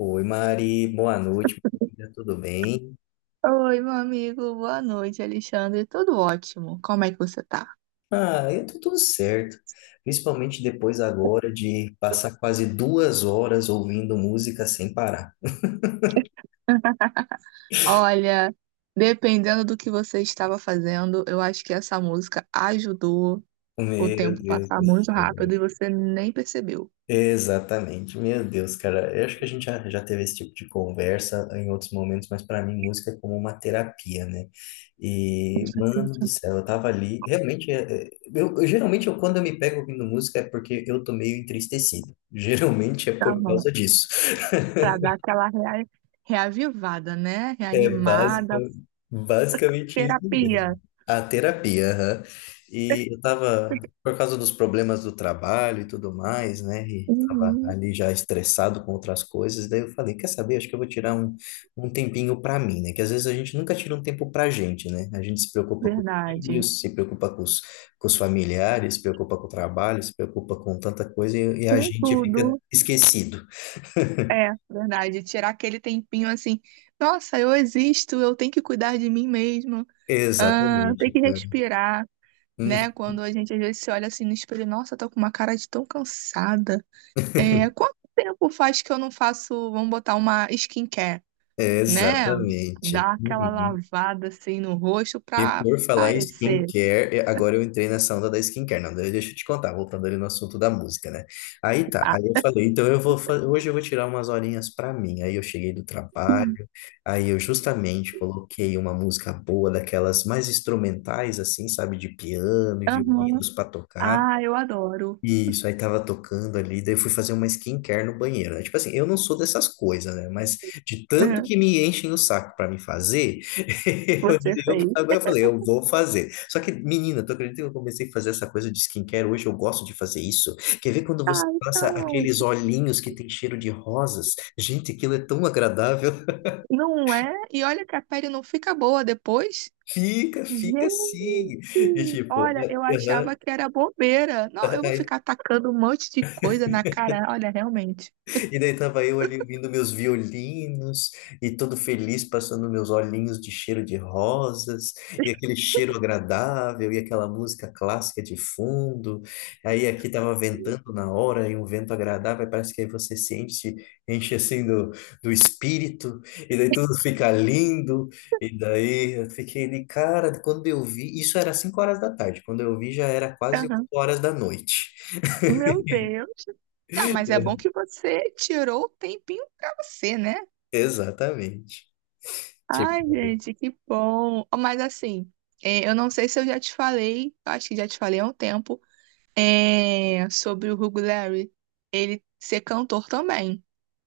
Oi, Mari, boa noite, amiga, tudo bem? Oi, meu amigo, boa noite, Alexandre. Tudo ótimo. Como é que você tá? Ah, eu tô tudo certo, principalmente depois agora de passar quase 2 horas ouvindo música sem parar. Olha, dependendo do que você estava fazendo, eu acho que essa música ajudou o Meu tempo Deus passar do muito rápido céu. e você nem percebeu. Exatamente, meu Deus, cara. Eu acho que a gente já teve esse tipo de conversa em outros momentos, mas para mim música é como uma terapia, né? E, mano do céu, eu tava ali. Realmente, geralmente eu, quando eu me pego ouvindo música é porque eu tô meio entristecido. Geralmente é Para dar por uma- causa disso. Pra dar aquela rea- reavivada, né? É Reanimada, basica- basicamente isso mesmo. terapia. A terapia, aham. E eu tava, por causa dos problemas do trabalho e tudo mais, né? E tava Uhum, ali já estressado com outras coisas, daí eu falei, quer saber? Acho que eu vou tirar um tempinho pra mim, né? Que às vezes a gente nunca tira um tempo pra gente, né? A gente se preocupa com os verdade. filhos, se preocupa com os familiares, se preocupa com o trabalho, se preocupa com tanta coisa e a Com gente fica tudo. esquecido. É, verdade. Tirar aquele tempinho assim, nossa, eu existo, eu tenho que cuidar de mim mesma. Ah, tem Exatamente, que cara. respirar, né? Quando a gente às vezes se olha assim no espelho, nossa, tô com uma cara de tão cansada. É, quanto tempo faz que eu não faço, vamos botar uma skincare, É, né? exatamente. Dar aquela Uhum. lavada assim no rosto E pra por falar em parecer. skincare, agora eu entrei nessa onda da skincare. Não, daí deixa eu te contar, voltando ali no assunto da música, né? Aí tá, Ah, aí eu falei, então hoje eu vou tirar umas horinhas pra mim. Aí eu cheguei do sim. trabalho, aí eu justamente coloquei uma música boa, daquelas mais instrumentais, assim, sabe, de piano e Aham. violinos pra tocar. Ah, eu adoro. Isso, aí tava tocando ali, daí eu fui fazer uma skincare no banheiro, né? Tipo assim, eu não sou dessas coisas, né? Mas de tanto É, que me enchem o saco pra me fazer, você fez. agora eu falei, eu vou fazer. Só que, menina, tu acredita que eu comecei a fazer essa coisa de skincare? Hoje eu gosto de fazer isso. Quer ver quando você Ah, passa então. aqueles olhinhos que tem cheiro de rosas? Gente, aquilo é tão agradável. Não é? E olha que a pele não fica boa depois. Fica, fica Gente, assim. E tipo, olha, é, eu achava aham. que era bobeira. Não, eu vou ficar tacando um monte de coisa na cara. Olha, realmente. E daí tava eu ali ouvindo meus violinos e todo feliz passando meus olhinhos de cheiro de rosas e aquele cheiro agradável e aquela música clássica de fundo. Aí aqui tava ventando na hora e um vento agradável, parece que aí você se enche, enche assim do espírito e daí tudo fica lindo. E daí eu fiquei de cara, quando eu vi, isso era 5 horas da tarde, quando eu vi já era quase oito Aham. horas da noite. Meu Deus. Não, mas é bom que você tirou o tempinho pra você, né? Exatamente. Ai, Tipo, gente, que bom. Mas assim, eu não sei se eu já te falei, acho que já te falei há um tempo, sobre o Hugo Larry. Ele ser cantor também.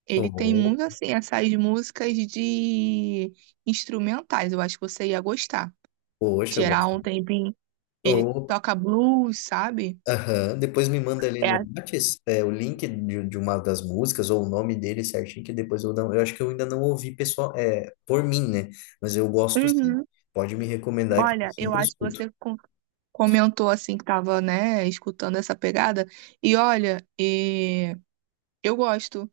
Ele tem um muito assim essas músicas de instrumentais. Eu acho que você ia gostar. poxa, eu Tirar gosto. um tempinho. Ele Ou, toca blues, sabe? aham, depois me manda ali É. no a- Whats, o link de uma das músicas ou o nome dele certinho, que depois eu não. Eu acho que eu ainda não ouvi pessoal, por mim, né? Mas eu gosto sim. Uhum. Pode me recomendar que eu Olha, eu sempre acho que escuto. Comentou assim que tava, né, escutando essa pegada. E olha, e eu gosto,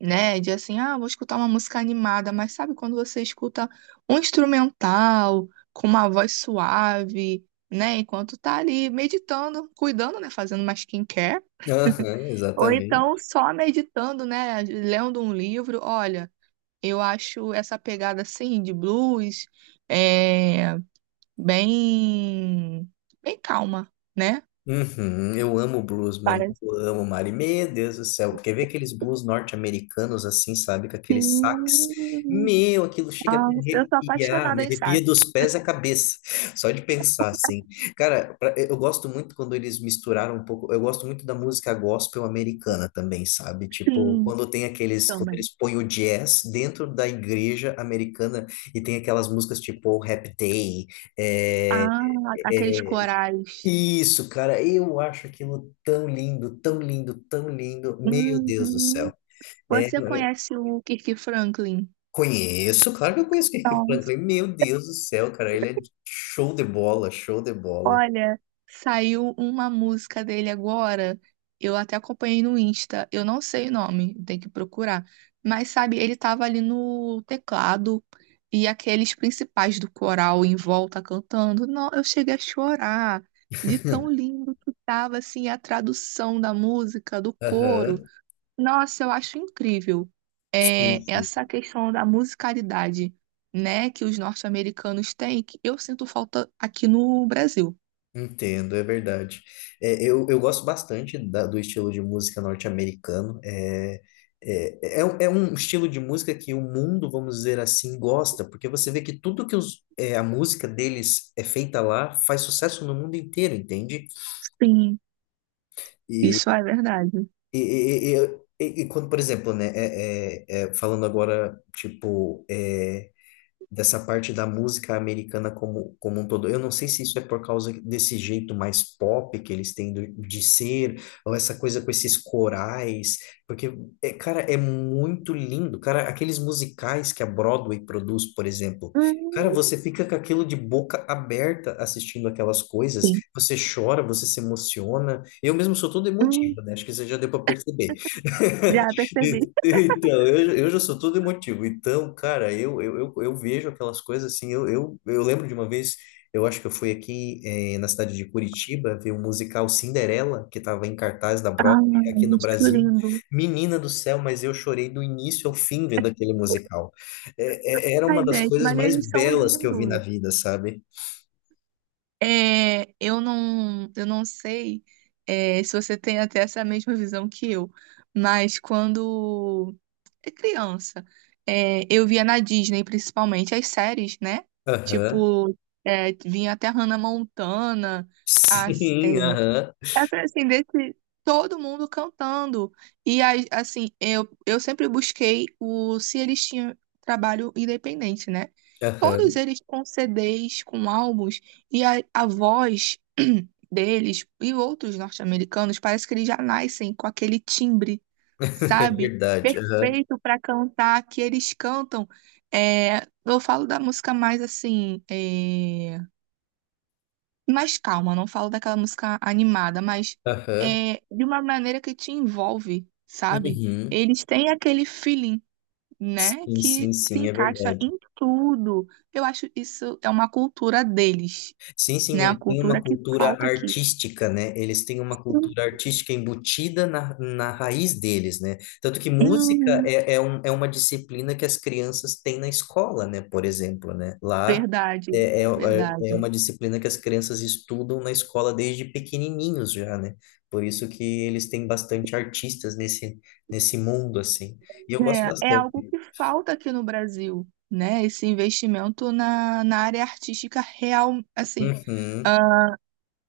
né, de assim, ah, vou escutar uma música animada, mas sabe quando você escuta um instrumental com uma voz suave, né, enquanto tá ali meditando, cuidando, né, fazendo uma skincare. Aham, Ou então exatamente. só meditando, né? Lendo um livro. Olha, eu acho essa pegada assim de blues é bem bem calma, né? Uhum, eu amo blues, mano. Parece Eu amo, Mari. Meu Deus do céu. Porque ver aqueles blues norte-americanos assim, sabe? Com aqueles sax. sim. Meu, aquilo chega a Ah, me eu sou arrepiar. Me apaixonada em sax. arrepia dos pés à cabeça. Só de pensar, assim. Cara, eu gosto muito quando eles misturaram um pouco. Eu gosto muito da música gospel americana também, sabe? Tipo, Sim, quando tem aqueles. quando também. eles põem o jazz dentro da igreja americana e tem aquelas músicas tipo Happy Day. Ah, aqueles É, corais. isso, cara, eu acho aquilo tão lindo, tão lindo, tão lindo. Meu Deus do céu. Uhum. É, Você é, conhece o Kirk Franklin? Conheço, claro que eu conheço o Kirk Franklin. Meu Deus do céu, cara, ele é show de bola, show de bola. Olha, saiu uma música dele agora. Eu até acompanhei no Insta. Eu não sei o nome, tem que procurar. Mas sabe, ele tava ali no teclado e aqueles principais do coral em volta cantando. Não, eu cheguei a chorar de tão lindo que tava assim a tradução da música, do coro. Aham. Nossa, eu acho incrível. Sim, É, sim. essa questão da musicalidade, né, que os norte-americanos têm, que eu sinto falta aqui no Brasil. Entendo, é verdade. É, eu gosto bastante do estilo de música norte-americano. É um estilo de música que o mundo, vamos dizer assim, gosta, porque você vê que tudo que a música deles é feita lá faz sucesso no mundo inteiro, entende? Sim, E, isso é verdade. e quando, por exemplo, né, falando agora, tipo, dessa parte da música americana como um todo. Eu não sei se isso é por causa desse jeito mais pop que eles têm de ser, ou essa coisa com esses corais, porque, cara, é muito lindo. Cara, aqueles musicais que a Broadway produz, por exemplo. Cara, Hum, você fica com aquilo de boca aberta assistindo aquelas coisas, sim. você chora, você se emociona. Eu mesmo sou todo Hum, emotivo, né? Acho que você já deu para perceber. já percebi. Então, eu já sou todo emotivo. Então, cara, eu vejo aquelas coisas assim. Eu lembro de uma vez, eu acho que eu fui aqui na cidade de Curitiba ver o musical Cinderela, que estava em cartaz da Broadway Ai, aqui no muito Brasil. lindo. Menina do céu, mas eu chorei do início ao fim vendo aquele musical. Era Ai, uma das gente, coisas mas mais eles são belas que eu vi na lindos. vida, sabe? É, eu não sei, se você tem até essa mesma visão que eu, mas quando é criança, eu via na Disney, principalmente, as séries, né? Aham. Tipo, vinha até Hannah Montana, as, é, Sim, aham. essa assim, desse, todo mundo cantando. E aí, assim, eu sempre busquei o se eles tinham trabalho independente, né? Todos Aham. eles com CDs, com álbuns, e a voz deles e outros norte-americanos, parece que eles já nascem com aquele timbre, É sabe? verdade. Aham. Perfeito para cantar, que eles cantam. É, eu falo da música mais assim. Mais calma, não falo daquela música animada, mas Aham. é de uma maneira que te envolve, sabe? Uhum. Eles têm aquele feeling, né, Sim, sim, que se sim, é encaixa verdade. em tudo. Eu acho isso é uma cultura deles, Sim, sim, né? A ele tem uma cultura que cultura falta aqui. artística, né? Eles têm uma Hum, cultura artística embutida na raiz deles, né? Tanto que música hum, é uma disciplina que as crianças têm na escola, né? Por exemplo, né? Lá verdade, é, é, é é verdade. uma disciplina que as crianças estudam na escola desde pequenininhos já, né? Por isso que eles têm bastante artistas nesse mundo, assim. E eu gosto É, é algo bastante. que falta aqui no Brasil, né? Esse investimento na área artística real, assim, Uhum.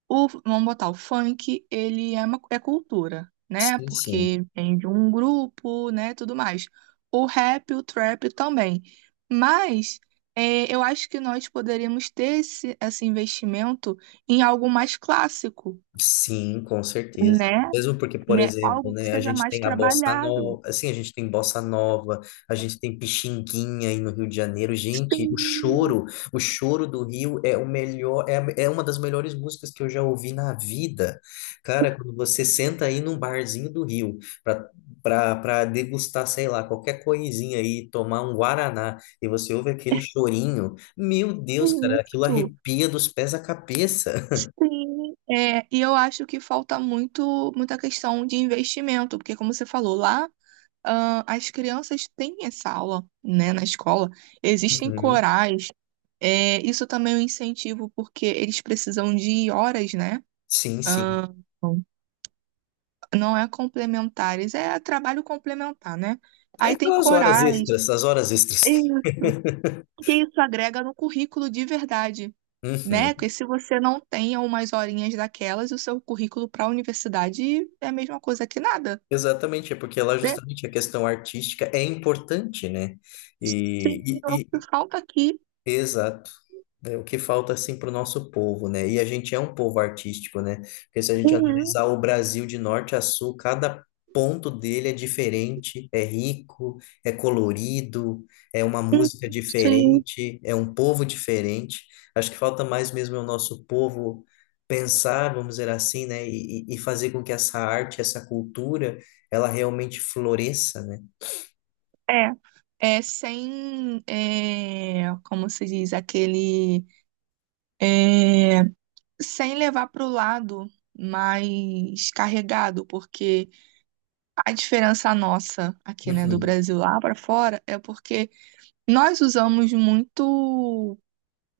o, vamos botar, o funk, ele é uma cultura, né? Sim, sim. Porque vem de um grupo, né? Tudo mais. O rap, o trap também. Mas eu acho que nós poderíamos ter esse investimento em algo mais clássico, Sim, com certeza. né? Mesmo porque, por Né? exemplo, Algo que né, a seja gente mais tem a bossa trabalhado. nova, assim, a gente tem bossa nova, a gente tem pichinguinha aí no Rio de Janeiro. Gente, o Sim, choro, o choro do Rio é o melhor, é uma das melhores músicas que eu já ouvi na vida. Cara, quando você senta aí num barzinho do Rio para degustar, sei lá, qualquer coisinha aí, tomar um guaraná e você ouve aquele chorinho, meu Deus, cara, aquilo isso. arrepia dos pés à cabeça. Sim. É, e eu acho que falta muito, muita questão de investimento, porque como você falou lá, ah, as crianças têm essa aula, né, na escola, existem Uhum. corais, isso também é um incentivo, porque eles precisam de horas, né? Sim, sim. Ah, não é complementares, é trabalho complementar, né? É Aí tem aquelas horas corais, extras, as horas extras. isso, que isso agrega no currículo de verdade, né? Uhum. Porque se você não tem umas horinhas daquelas, o seu currículo para a universidade é a mesma coisa que nada, Exatamente, é porque lá né? justamente a questão artística é importante, né? Sim, E, e- o que e- falta aqui. exato. É o que falta assim para o nosso povo, né? E a gente é um povo artístico, né? Porque se a gente Uhum, analisar o Brasil de norte a sul, cada ponto dele é diferente, é rico, é colorido, é uma uhum, música sim. diferente, é um povo diferente. Acho que falta mais mesmo é o nosso povo pensar, vamos dizer assim, né? E fazer com que essa arte, essa cultura, ela realmente floresça, né? É, é sem, é, como se diz, é, sem levar para o lado mais carregado, porque a diferença nossa aqui, né, do Uhum. Brasil lá para fora é porque nós usamos muito,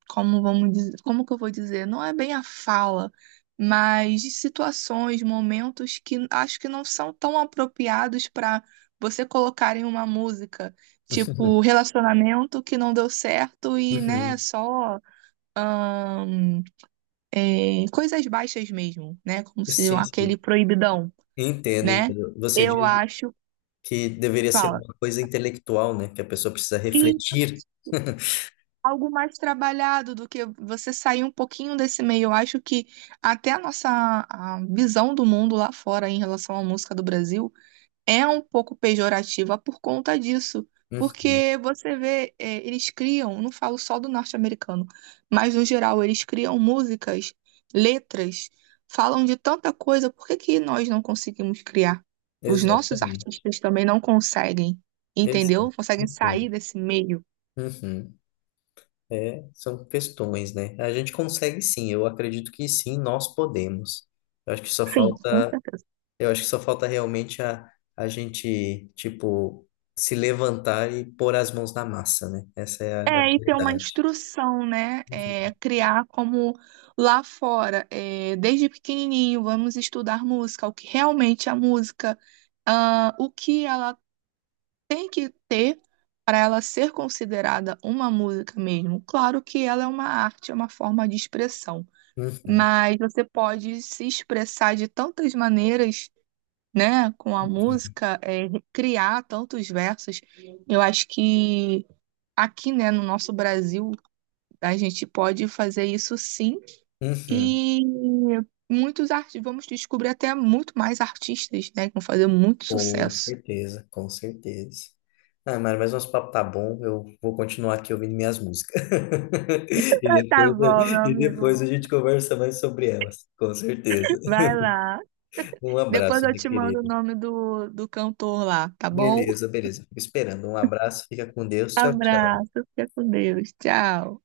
como vamos dizer, como que eu vou dizer? Não é bem a fala, mas de situações, momentos que acho que não são tão apropriados para você colocar em uma música, tipo relacionamento que não deu certo e, né, Uhum. só ahn, coisas baixas mesmo, né? Como se Sim, sim. aquele proibidão, Entendo, né? entendo. Você Eu diz acho, que deveria ser fala, uma coisa intelectual, né? Que a pessoa precisa refletir. algo mais trabalhado do que você sair um pouquinho desse meio. Eu acho que até a nossa a visão do mundo lá fora em relação à música do Brasil é um pouco pejorativa por conta disso. Uhum, Porque você vê, eles criam, não falo só do norte-americano, mas no geral, eles criam músicas, letras, falam de tanta coisa, por que que nós não conseguimos criar? Os nossos exatamente. artistas também não conseguem, Exato. entendeu? Conseguem Entendo. sair desse meio. Uhum. É, são questões, né? A gente consegue sim, eu acredito que sim, nós podemos. Eu acho que só Sim, com falta, certeza. eu acho que só falta realmente a gente, tipo, se levantar e pôr as mãos na massa, né? Essa é a É, e ter uma verdade. instrução, né? É, Uhum. criar como lá fora, desde pequenininho, vamos estudar música, o que realmente é a música, ah, o que ela tem que ter para ela ser considerada uma música mesmo. Claro que ela é uma arte, é uma forma de expressão, Uhum. mas você pode se expressar de tantas maneiras, né? Com a música, criar tantos versos. Eu acho que aqui, né, no nosso Brasil a gente pode fazer isso sim. Uhum. E muitos artistas, vamos descobrir até muito mais artistas, né, que vão fazer muito Com sucesso. certeza, com certeza. Ah, Mário, mas nosso papo tá bom. Eu vou continuar aqui ouvindo minhas músicas. E Tá depois, bom, meu e amigo. depois a gente conversa mais sobre elas, com certeza. Vai lá. Um Depois abraço, eu meu te mando o querido. nome do cantor lá, tá bom? Beleza, beleza. Fico esperando. Um abraço, fica com Deus. Tchau, tchau. Abraço. Fica com Deus. Tchau.